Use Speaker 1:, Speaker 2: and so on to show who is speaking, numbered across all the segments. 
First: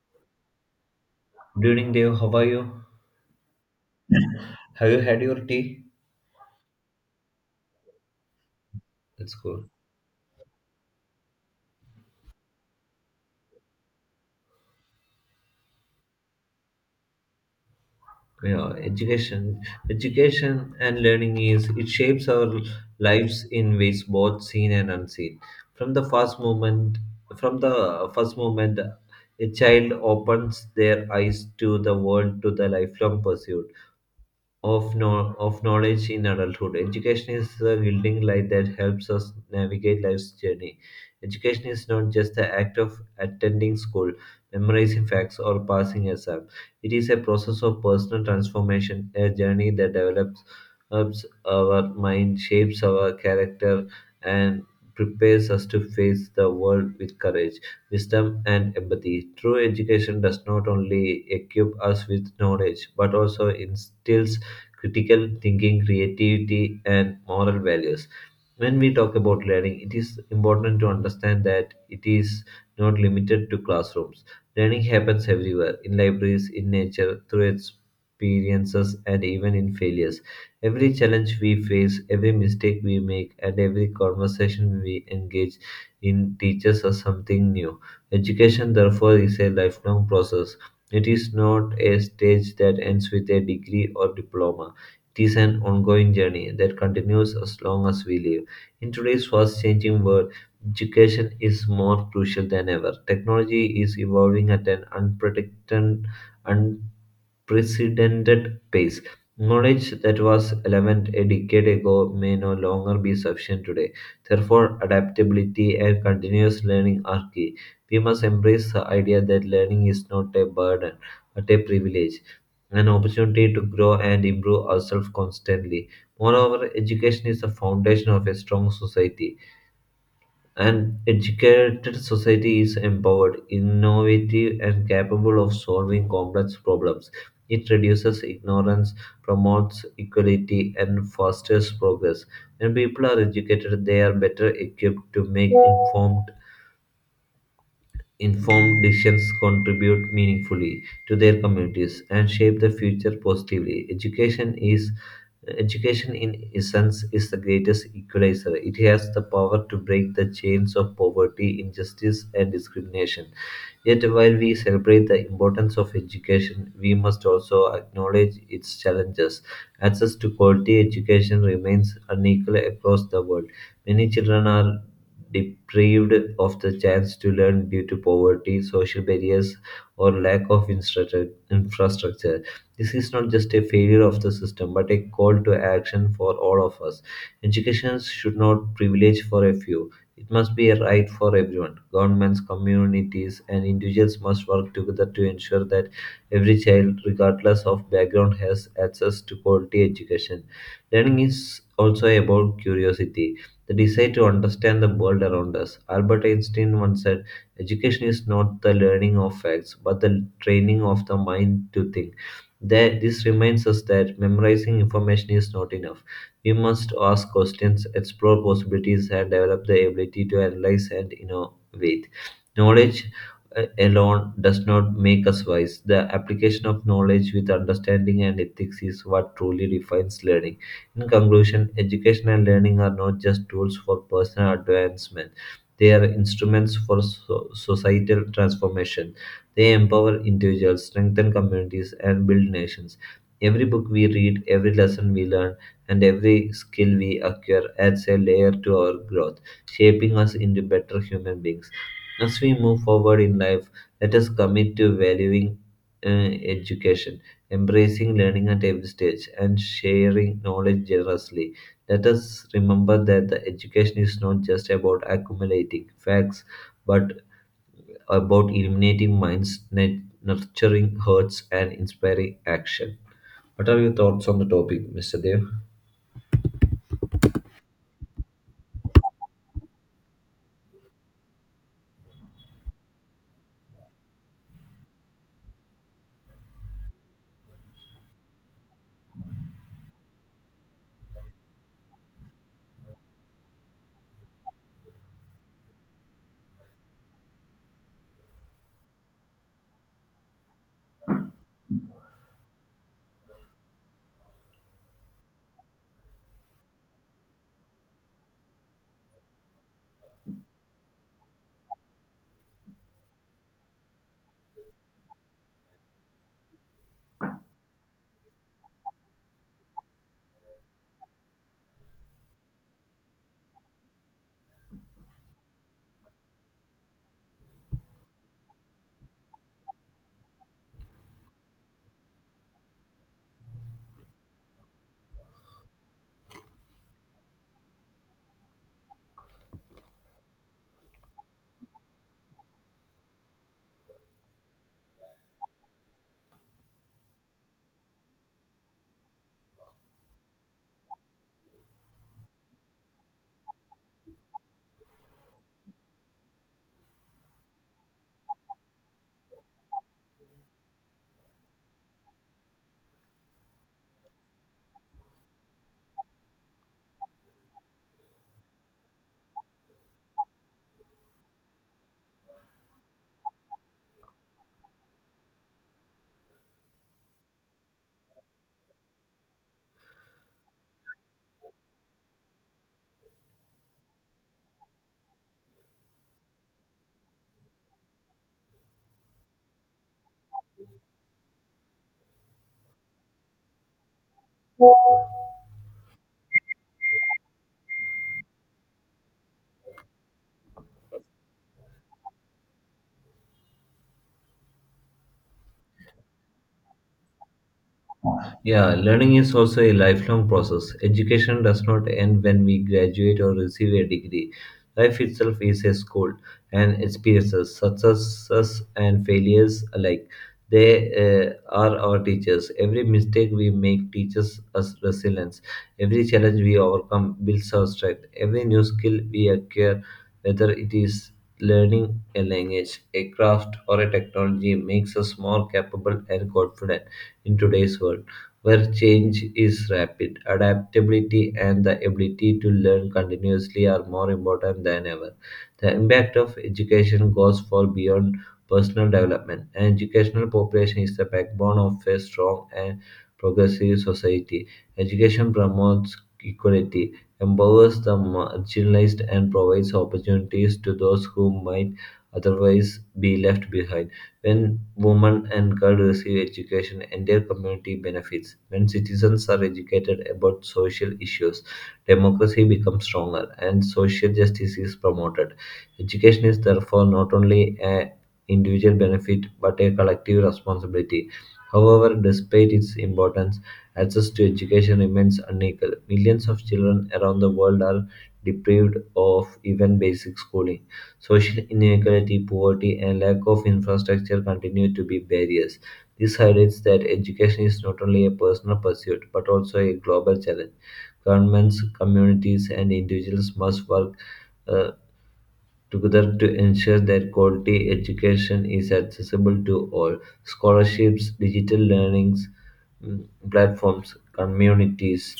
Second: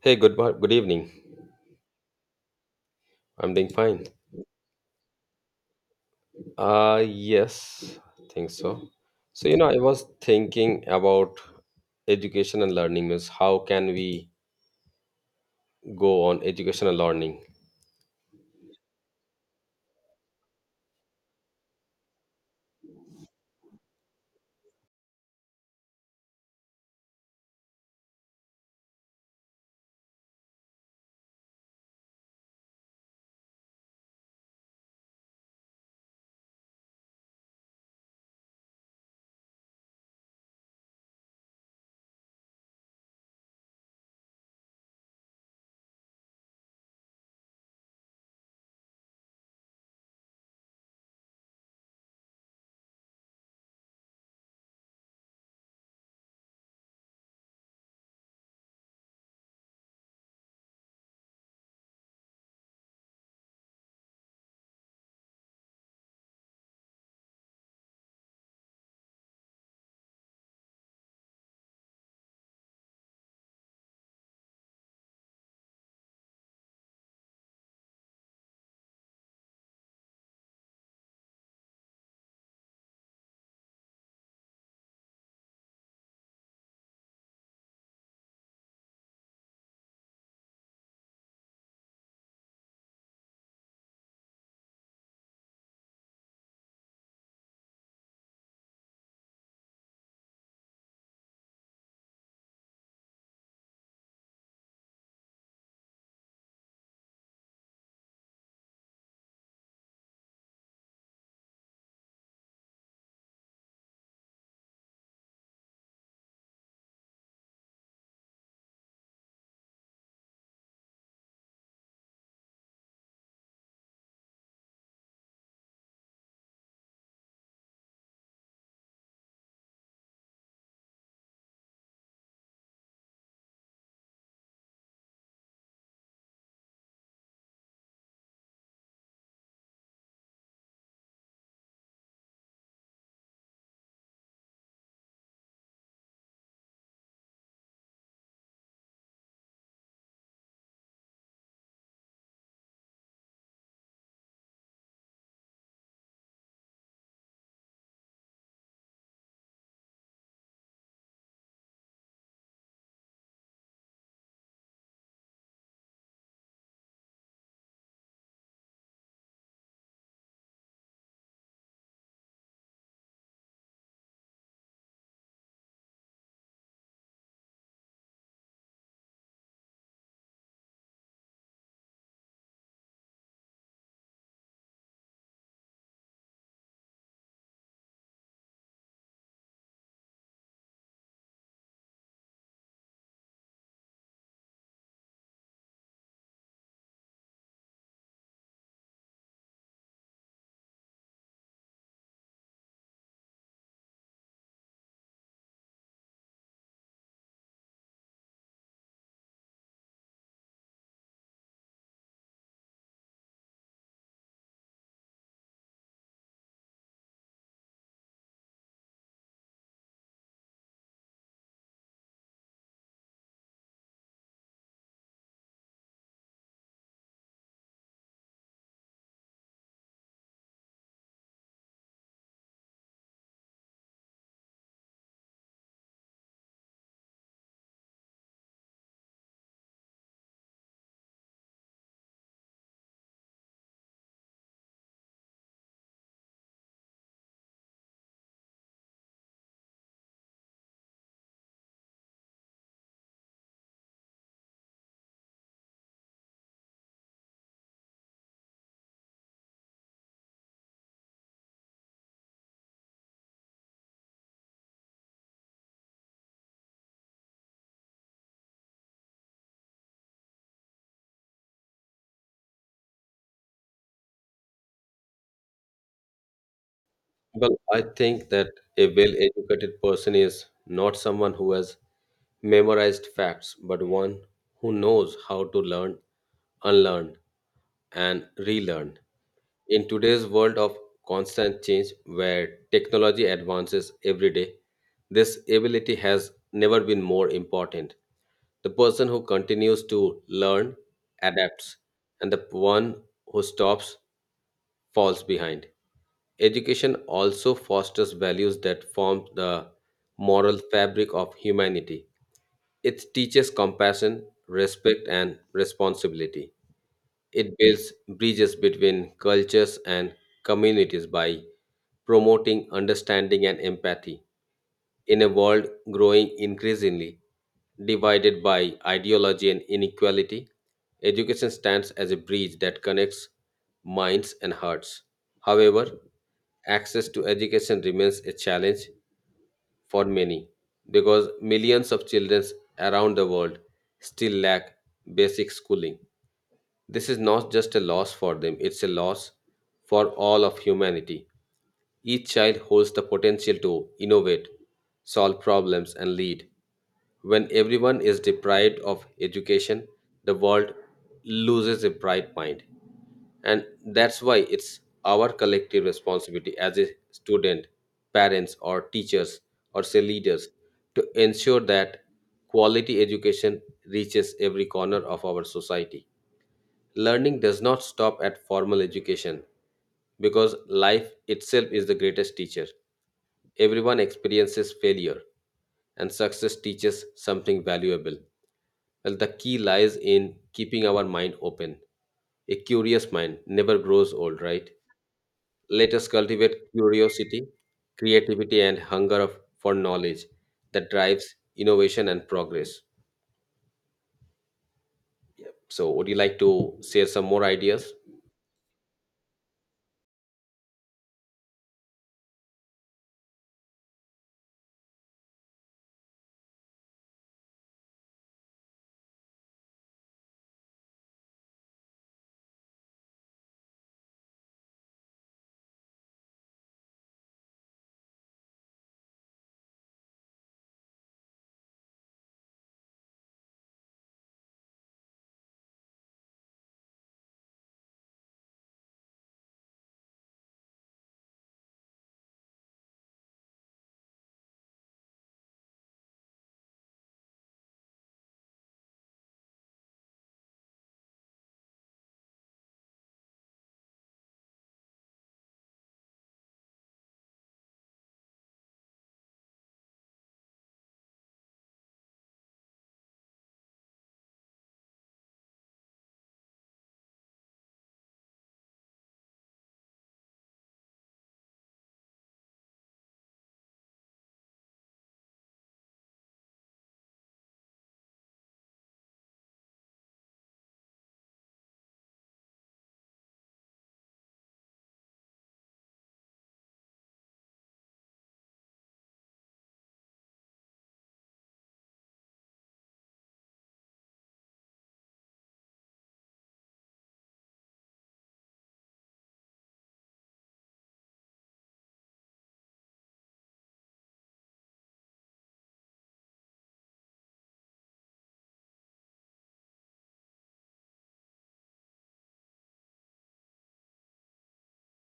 Speaker 1: Hey, good evening.
Speaker 2: Good evening, Dave. How are you?
Speaker 1: I'm doing fine.
Speaker 2: Have you had your tea?
Speaker 1: Yes, I think so.
Speaker 2: That's
Speaker 1: So, you know,
Speaker 2: cool.
Speaker 1: I was thinking about education and learning means how can we go on education and learning?
Speaker 2: Yeah, education and learning is it shapes our lives in ways both seen and unseen. From the first moment, from the first moment, a child opens their eyes to the world to the lifelong pursuit of, no- of knowledge in adulthood. Education is the guiding light that helps us navigate life's journey. Education is not just the act of attending school, memorizing facts, or passing exams. It is a process of personal transformation, a journey that develops helps our mind, shapes our character, and prepares us to face the world with courage, wisdom, and empathy. True education does not only equip us with knowledge but also instills critical thinking, creativity, and moral values. When we talk about learning, it is important to understand that it is not limited to classrooms. Learning happens everywhere in libraries, in nature, through experiences, and even in failures. Every challenge we face, every mistake we make, and every conversation we engage in teaches us something new. Education, therefore, is a lifelong process. It is not a stage that ends with a degree or diploma. It is an ongoing journey that continues as long as we live. In today's fast changing world, education is more crucial than ever. Technology is evolving at an unprecedented pace. Knowledge that was relevant a decade ago may no longer be sufficient today. Therefore, adaptability and continuous learning are key. We must embrace the idea that learning is not a burden but a privilege, an opportunity to grow and improve ourselves constantly. Moreover, education is the foundation of a strong society. An educated society is empowered, innovative, and capable of solving complex problems. It reduces ignorance, promotes equality, and fosters progress. When people are educated, they are better equipped to make informed decisions, contribute meaningfully to their communities, and shape the future positively. Education in essence is the greatest equalizer. It has the power to break the chains of poverty, injustice, and discrimination. Yet, while we celebrate the importance of education, we must also acknowledge its challenges. Access to quality education remains unequal across the world. Many children are deprived of the chance to learn due to poverty, social barriers, or lack of infrastructure. This is not just a failure of the system, but a call to action for all of us. Education should not privilege for a few. It must be a right for everyone. Governments, communities, and individuals must work together to ensure that every child, regardless of background, has access to quality education. Learning is also about curiosity, the desire to understand the world around us. Albert Einstein once said, education is not the learning of facts, but the training of the mind to think. That this reminds us that memorizing information is not enough. We must ask questions, explore possibilities, and develop the ability to analyze and innovate. Knowledge alone does not make us wise. The application of knowledge with understanding and ethics is what truly defines learning. In conclusion, education and learning are not just tools for personal advancement. They are instruments for societal transformation. They empower individuals, strengthen communities, and build nations. Every book we read, every lesson we learn, and every skill we acquire adds a layer to our growth, shaping us into better human beings. As we move forward in life, let us commit to valuing education, embracing learning at every stage, and sharing knowledge generously. Let us remember that the education is not just about accumulating facts, but about illuminating minds, nurturing hearts, and inspiring action. What are your thoughts on the topic, Mr. Dev?
Speaker 1: Well, I think that a well-educated person is not someone who has memorized facts, but one who knows how to learn, unlearn, and relearn. In today's world of constant change, where technology advances every day, this ability has never been more important. The person who continues to learn adapts, and the one who stops falls behind. Education also fosters values that form the moral fabric of humanity. It teaches compassion, respect, and responsibility. It builds bridges between cultures and communities by promoting understanding and empathy. In a world growing increasingly divided by ideology and inequality, education stands as a bridge that connects minds and hearts. However, access to education remains a challenge for many because millions of children around the world still lack basic schooling. This is not just a loss for them, it's a loss for all of humanity. Each child holds the potential to innovate, solve problems, and lead. When everyone is deprived of education, the world loses a bright mind. And that's why it's our collective responsibility as a student, parents, or teachers, or say leaders, to ensure that quality education reaches every corner of our society. Learning does not stop at formal education because life itself is the greatest teacher. Everyone experiences failure, and success teaches something valuable. Well, the key lies in keeping our mind open. A curious mind never grows old, right? Let us cultivate curiosity, creativity, and hunger of, for knowledge that drives innovation and progress. So, would you like to share some more ideas?
Speaker 2: Yeah, learning is also a lifelong process. Education does not end when we graduate or receive a degree. Life itself is a school, and experiences, successes and failures alike, they are our teachers. Every mistake we make teaches us resilience. Every challenge we overcome builds our strength. Every new skill we acquire, whether it is learning a language, a craft, or a technology, makes us more capable and confident in today's world where change is rapid. Adaptability and the ability to learn continuously are more important than ever. The impact of education goes far beyond personal development. An educational population is the backbone of a strong and progressive society. Education promotes equality, empowers the marginalized, and provides opportunities to those who might otherwise be left behind. When women and girls receive education, entire community benefits. When citizens are educated about social issues, democracy becomes stronger and social justice is promoted. Education is therefore not only a individual benefit but a collective responsibility. However, despite its importance, access to education remains unequal. Millions of children around the world are deprived of even basic schooling. Social inequality, poverty, and lack of infrastructure continue to be barriers. This highlights that education is not only a personal pursuit but also a global challenge. Governments, communities, and individuals must work uh, together to ensure that quality education is accessible to all. Scholarships, digital learnings mm, platforms, communities,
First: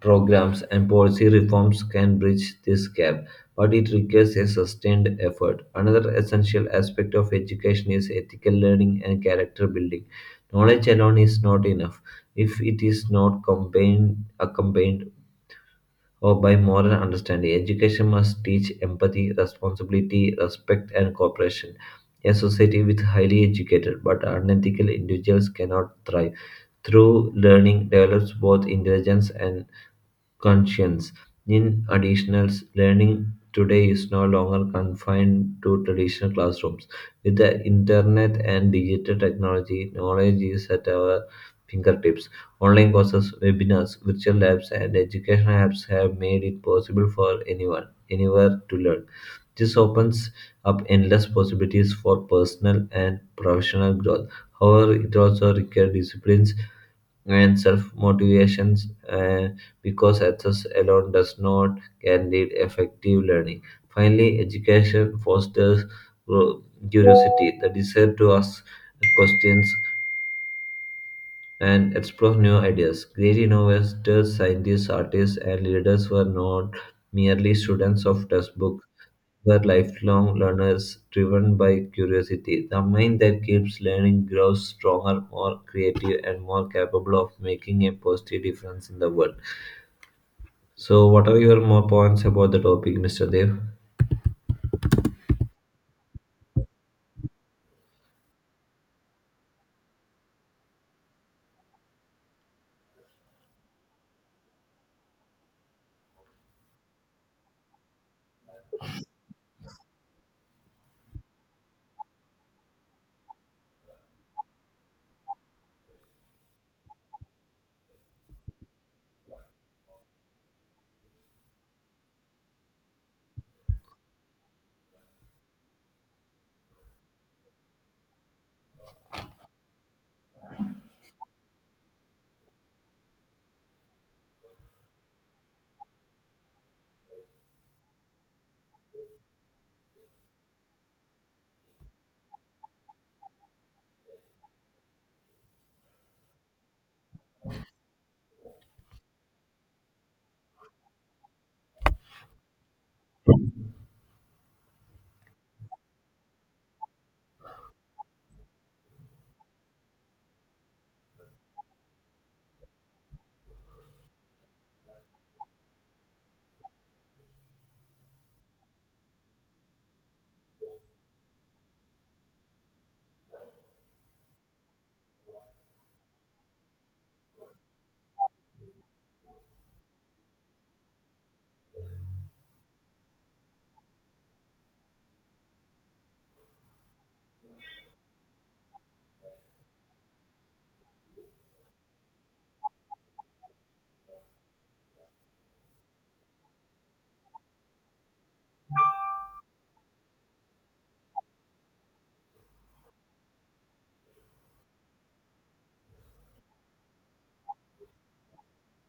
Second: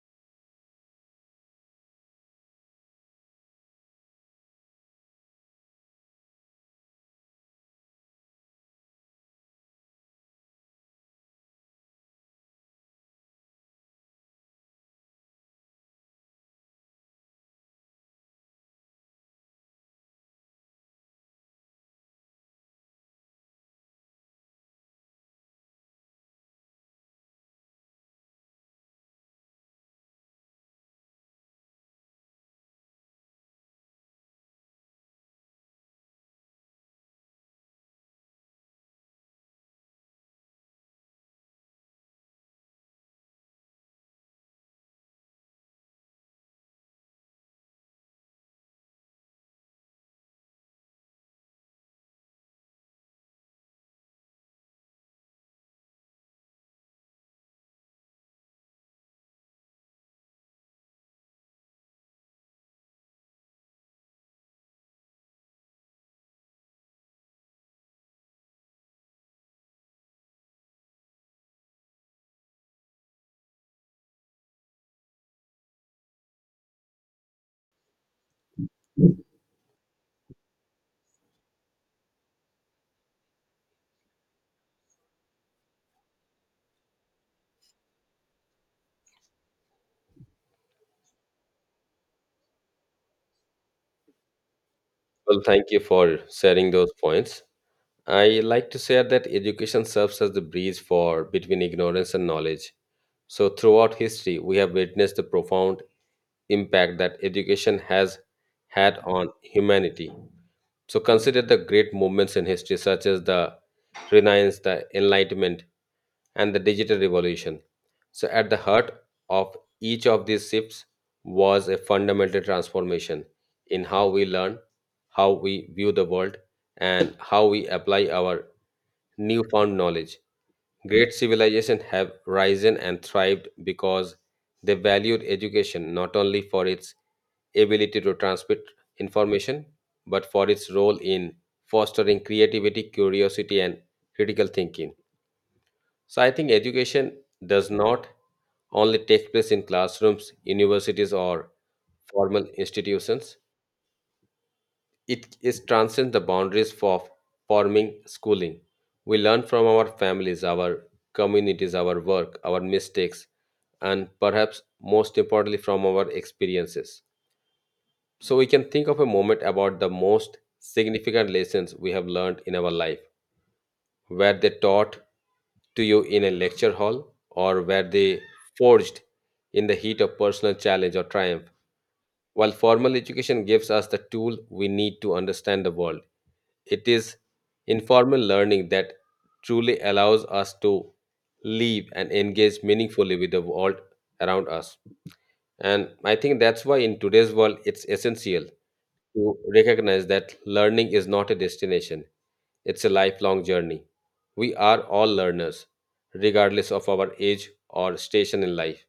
Speaker 2: programs, and policy reforms can bridge this gap, but it requires a sustained effort. Another essential aspect of education is ethical learning and character building. Knowledge alone is not enough if it is not accompanied or by moral understanding. Education must teach empathy, responsibility, respect, and cooperation. A society with highly educated but unethical individuals cannot thrive. Through learning, develops both intelligence and conscience. In additional, learning today is no longer confined to traditional classrooms. With the internet and digital technology, knowledge is at our fingertips. Online courses, webinars, virtual labs, and educational apps have made it possible for anyone, anywhere to learn. This opens up endless possibilities for personal and professional growth. However, it also requires disciplines and self motivations because access alone does not guarantee effective learning. Finally, education fosters gro- curiosity, the desire to ask questions, and explore new ideas. Great innovators, scientists, artists, and leaders were not merely students of textbooks, were lifelong learners driven by curiosity. The mind that keeps learning grows stronger, more creative, and more capable of making a positive difference in the world. So, what are your more points about the topic, Mr. Dev?
Speaker 1: Well, thank you for sharing those points. I like to share that education serves as the bridge for between ignorance and knowledge. So throughout history, we have witnessed the profound impact that education has had on humanity. So consider the great movements in history, such as the Renaissance, the Enlightenment, and the Digital Revolution. So, at the heart of each of these shifts was a fundamental transformation in how we learn, how we view the world, and how we apply our newfound knowledge. Great civilizations have risen and thrived because they valued education not only for its ability to transmit information, but for its role in fostering creativity, curiosity, and critical thinking. So I think education does not only take place in classrooms, universities, or formal institutions. It is transcends the boundaries for forming schooling. We learn from our families, our communities, our work, our mistakes, and perhaps most importantly from our experiences. So we can think of a moment about the most significant lessons we have learned in our life. Were they taught to you in a lecture hall, or were they forged in the heat of personal challenge or triumph? While formal education gives us the tool we need to understand the world, it is informal learning that truly allows us to live and engage meaningfully with the world around us. And I think that's why in today's world it's essential to recognize that learning is not a destination, it's a lifelong journey. We are all learners, regardless of our age or station in life.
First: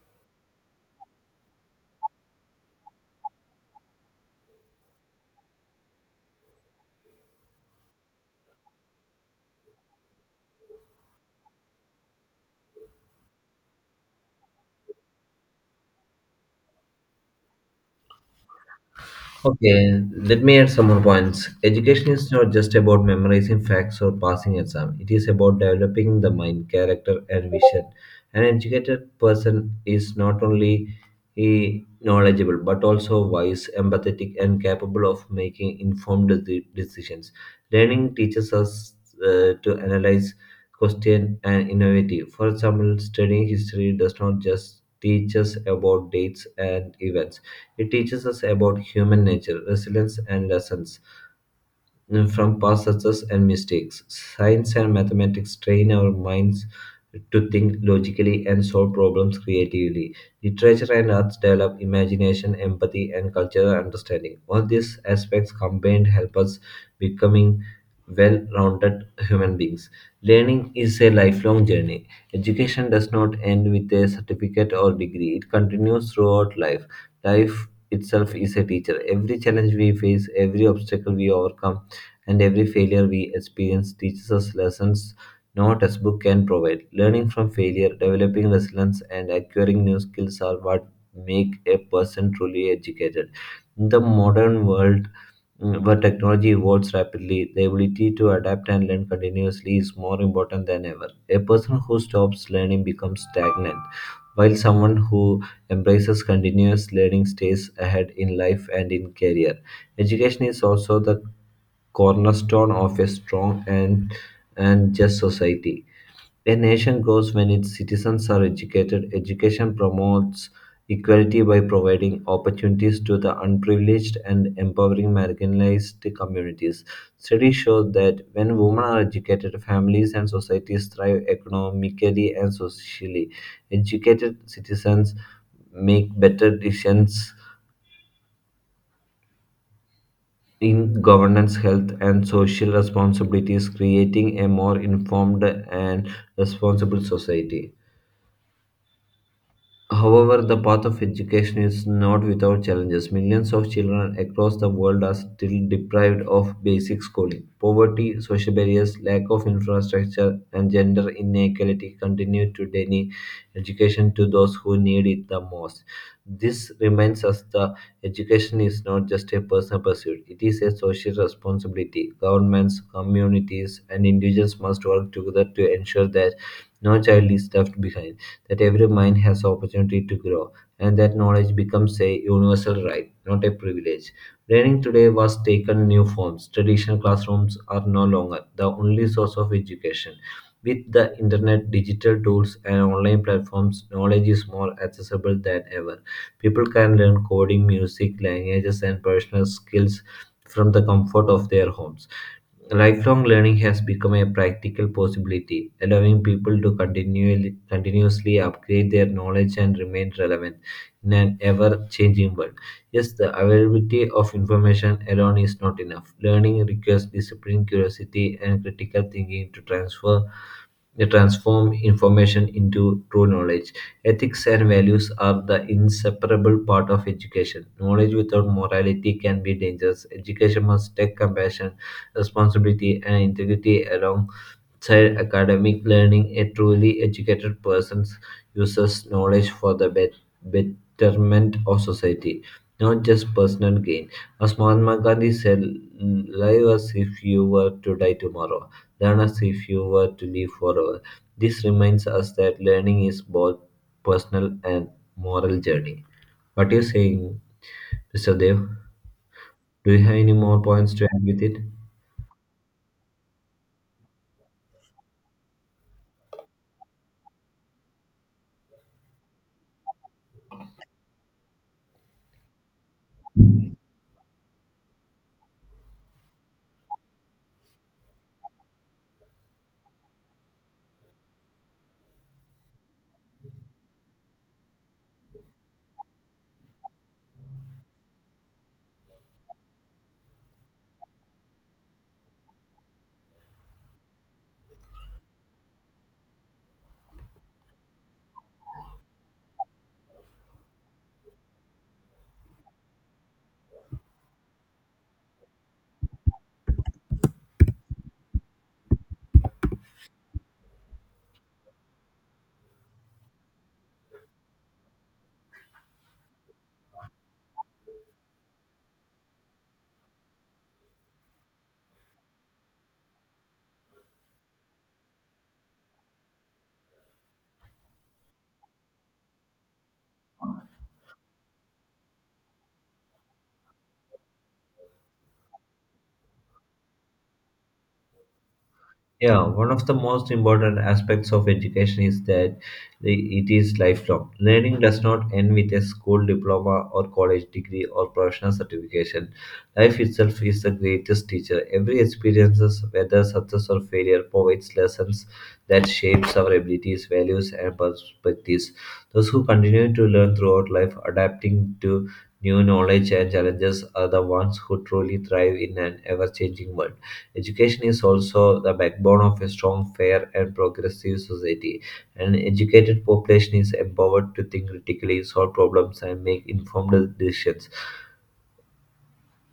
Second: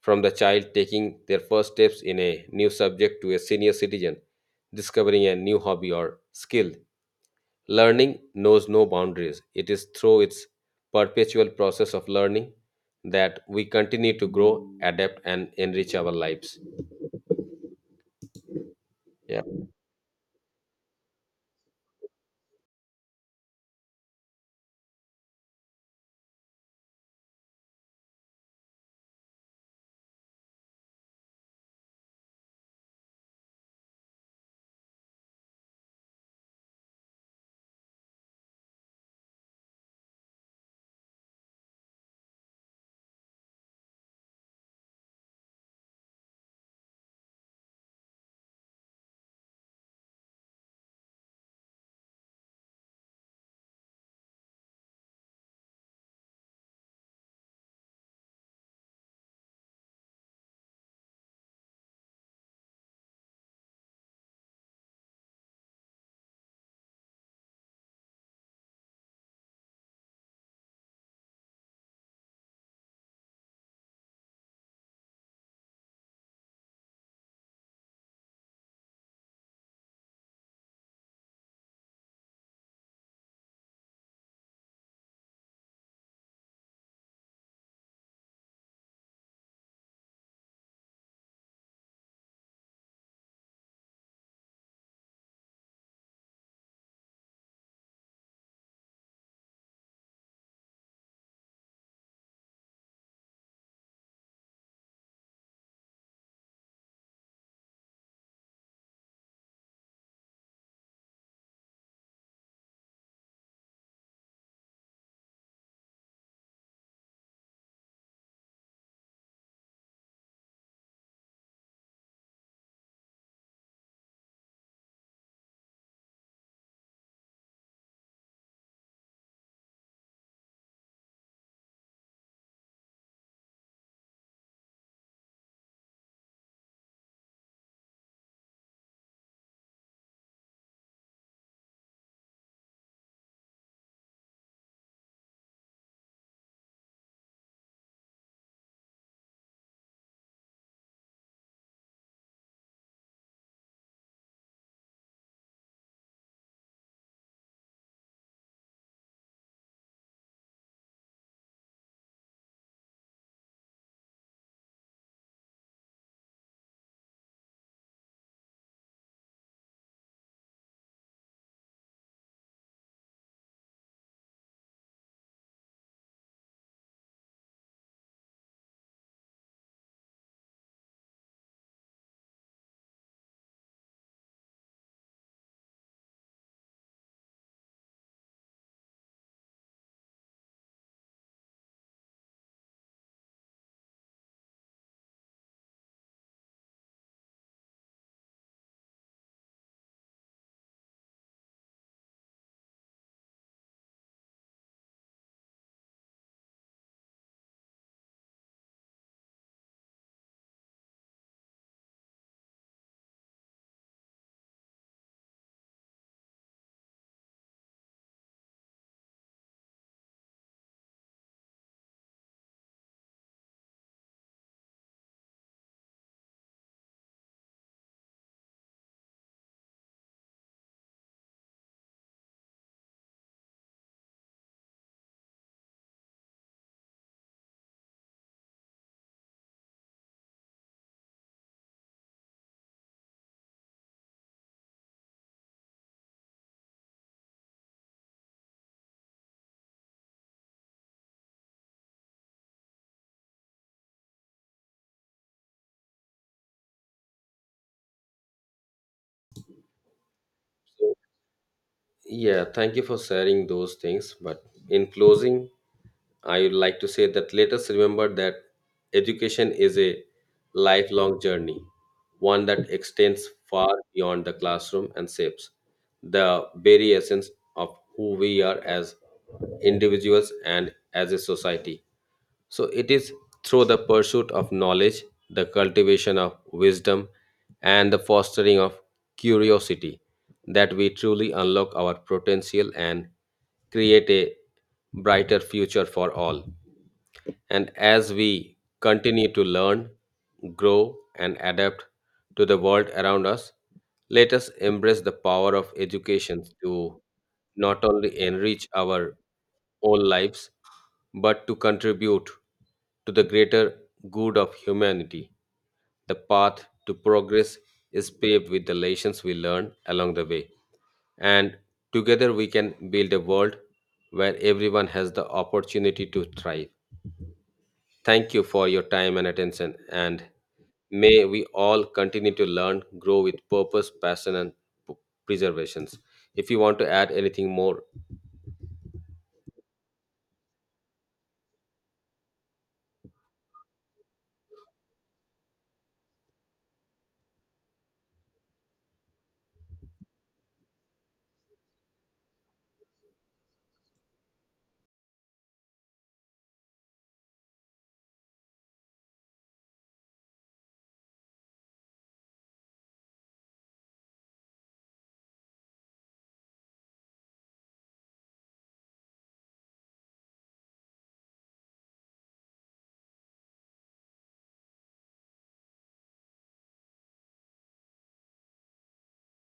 Speaker 1: From the child taking their first steps in a new subject to a senior citizen discovering a new hobby or skill, learning knows no boundaries. It is through its perpetual process of learning that we continue to grow, adapt, and enrich our lives. Yeah.
Speaker 2: Okay, let me add some more points. Education is not just about memorizing facts or passing exam. It is about developing the mind, character, and vision. An educated person is not only knowledgeable but also wise, empathetic, and capable of making informed decisions. Learning teaches us to analyze, question, and innovate. For example, studying history does not just teach us about dates and events. It teaches us about human nature, resilience, and lessons from past success and mistakes. Science and mathematics train our minds to think logically and solve problems creatively. Literature and arts develop imagination, empathy, and cultural understanding. All these aspects combined help us becoming well-rounded human beings. Learning is a lifelong journey. Education does not end with a certificate or degree. It continues throughout life. Life itself is a teacher. Every challenge we face, every obstacle we overcome, and every failure we experience teaches us lessons no textbook can provide. Learning from failure, developing resilience, and acquiring new skills are what make a person truly educated. In the modern world, where technology evolves rapidly, the ability to adapt and learn continuously is more important than ever. A person who stops learning becomes stagnant, while someone who embraces continuous learning stays ahead in life and in career. Education is also the cornerstone of a strong and just society. A nation grows when its citizens are educated. Education promotes equality by providing opportunities to the unprivileged and empowering marginalized communities. Studies show that when women are educated, families and societies thrive economically and socially. Educated citizens make better decisions in governance, health, and social responsibilities, creating a more informed and responsible society. However, the path of education is not without challenges. Millions of children across the world are still deprived of basic schooling. Poverty, social barriers, lack of infrastructure, and gender inequality continue to deny education to those who need it the most. This reminds us that education is not just a personal pursuit, it is a social responsibility. Governments, communities, and individuals must work together to ensure that no child is left behind, that every mind has opportunity to grow, and that knowledge becomes a universal right, not a privilege. Learning today was taken new forms. Traditional classrooms are no longer the only source of education. With the internet, digital tools, and online platforms, knowledge is more accessible than ever. People can learn coding, music, languages, and personal skills from the comfort of their homes. Lifelong learning has become a practical possibility, allowing people to continuously upgrade their knowledge and remain relevant in an ever changing world. Yes, the availability of information alone is not enough. Learning requires discipline, curiosity, and critical thinking to transfer they transform information into true knowledge. Ethics and values are the inseparable part of education. Knowledge without morality can be dangerous. Education must take compassion, responsibility, and integrity along outside academic learning. A truly educated person uses knowledge for the betterment of society, not just personal gain. As Mahatma Gandhi said, live as if you were to die tomorrow, learn as if you were to live forever. This reminds us that learning is both personal and moral journey. What are you saying, Mr. Dev? Do you have any more points
Speaker 1: So
Speaker 2: to add with it?
Speaker 1: Yeah, thank you for sharing those things. But in closing, I would like to say that let us remember that education is a lifelong journey, one that extends far beyond the classroom and shapes the very essence of who we are as individuals and as a society. So it is through the pursuit of knowledge, the cultivation of wisdom, and the fostering of curiosity that we truly unlock our potential and create a brighter future for all. And as we continue to learn, grow, and adapt to the world around us, let us embrace the power of education to not only enrich our own lives, but to contribute to the greater good of humanity. The path to progress is paved with the lessons we learn along the way. And together we can build a world where everyone has the opportunity to thrive. Thank you for your time and attention, and may we all continue to learn, grow with purpose, passion, and p- preservations. If you want to add anything more,
Speaker 2: Yeah, one of the most important aspects of education is that it is lifelong. Learning does not end with a school diploma or college degree or professional certification. Life itself is the greatest teacher. Every experience, whether success or failure, provides lessons that shapes our abilities, values, and perspectives. Those who continue to learn throughout life, adapting to new knowledge and challenges, are the ones who truly thrive in an ever-changing world. Education is also the backbone of a strong, fair, and progressive society. An educated population is empowered to think critically, solve problems, and make informed decisions.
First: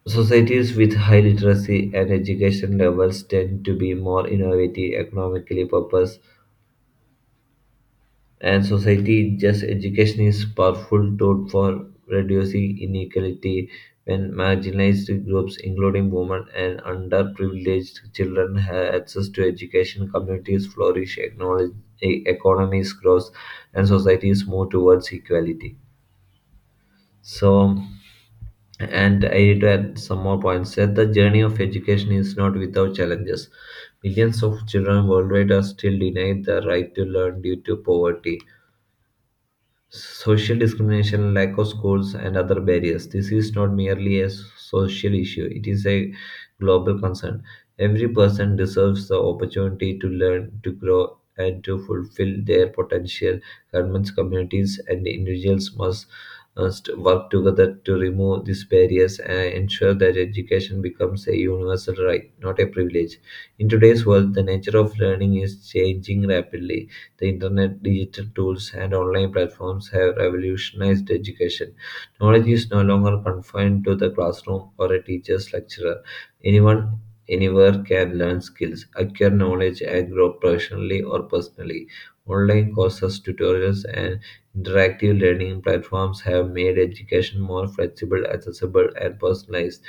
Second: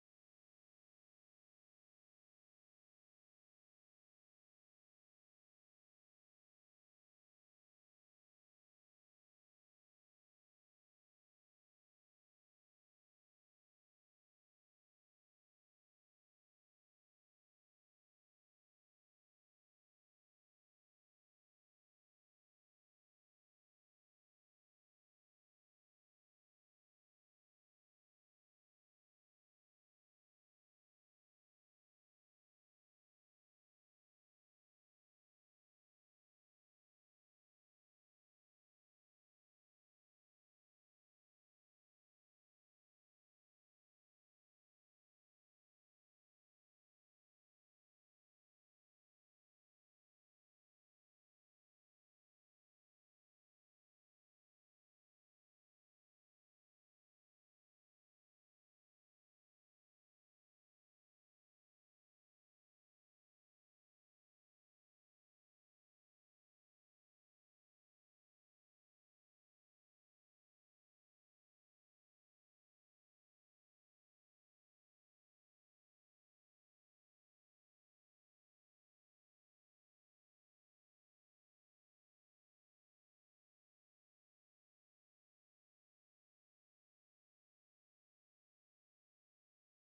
Speaker 2: Societies with high literacy and education levels tend to be more innovative, economically purpose and society just education is powerful tool for reducing inequality when marginalized groups including women and underprivileged children have access to education communities flourish economies grow and societies move towards equality. So, and I need to add some more points that the journey of education is not without challenges. Millions of children worldwide are still denied the right to learn due to poverty, social discrimination, lack of schools, and other barriers. This is not merely a social issue, it is a global concern. Every person deserves the opportunity to learn, to grow, and to fulfill their potential. Governments, communities, and individuals must work together to remove these barriers and ensure that education becomes a universal right, not a privilege. In today's world, the nature of learning is changing rapidly. The internet, digital tools, and online platforms have revolutionized education. Knowledge is no longer confined to the classroom or a teacher's lecturer. Anyone, anywhere can learn skills, acquire knowledge, and grow professionally or personally. Online courses, tutorials, and interactive learning platforms have made education more flexible, accessible, and personalized.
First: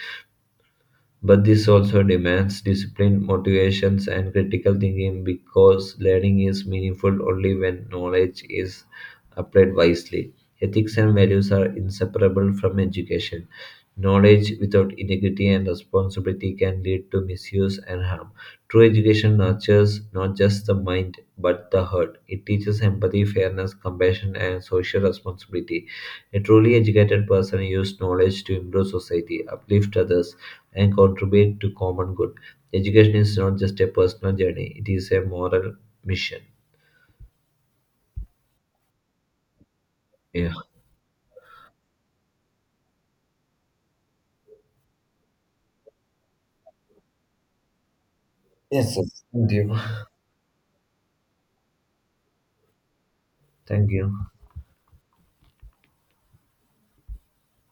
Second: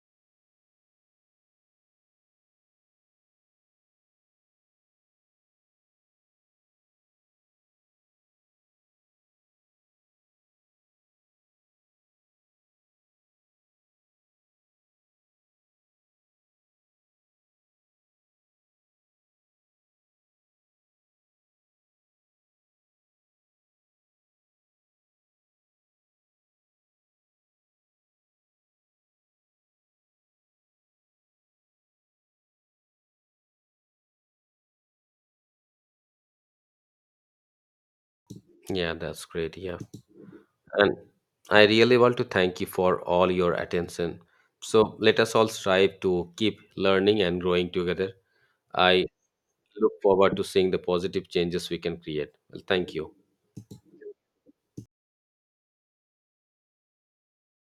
Speaker 2: But this also demands discipline, motivations, and critical thinking because learning is meaningful only when knowledge is applied wisely. Ethics and values are inseparable from education. Knowledge without integrity and responsibility can lead to misuse and harm. True education nurtures not just the mind but the heart. It teaches empathy, fairness, compassion, and social responsibility. A truly educated person uses knowledge to improve society, uplift others, and contribute to common good. Education is not just a personal journey, it is a moral mission.
Speaker 1: yeah, that's great. Yeah,
Speaker 2: Yeah.
Speaker 1: and I really want to thank you for all your attention. So let us all strive to keep learning and growing together.
Speaker 2: Yes,
Speaker 1: I
Speaker 2: yes. Thank you.
Speaker 1: look forward to seeing the positive changes we can create. Well, thank you.
Speaker 2: Thank you.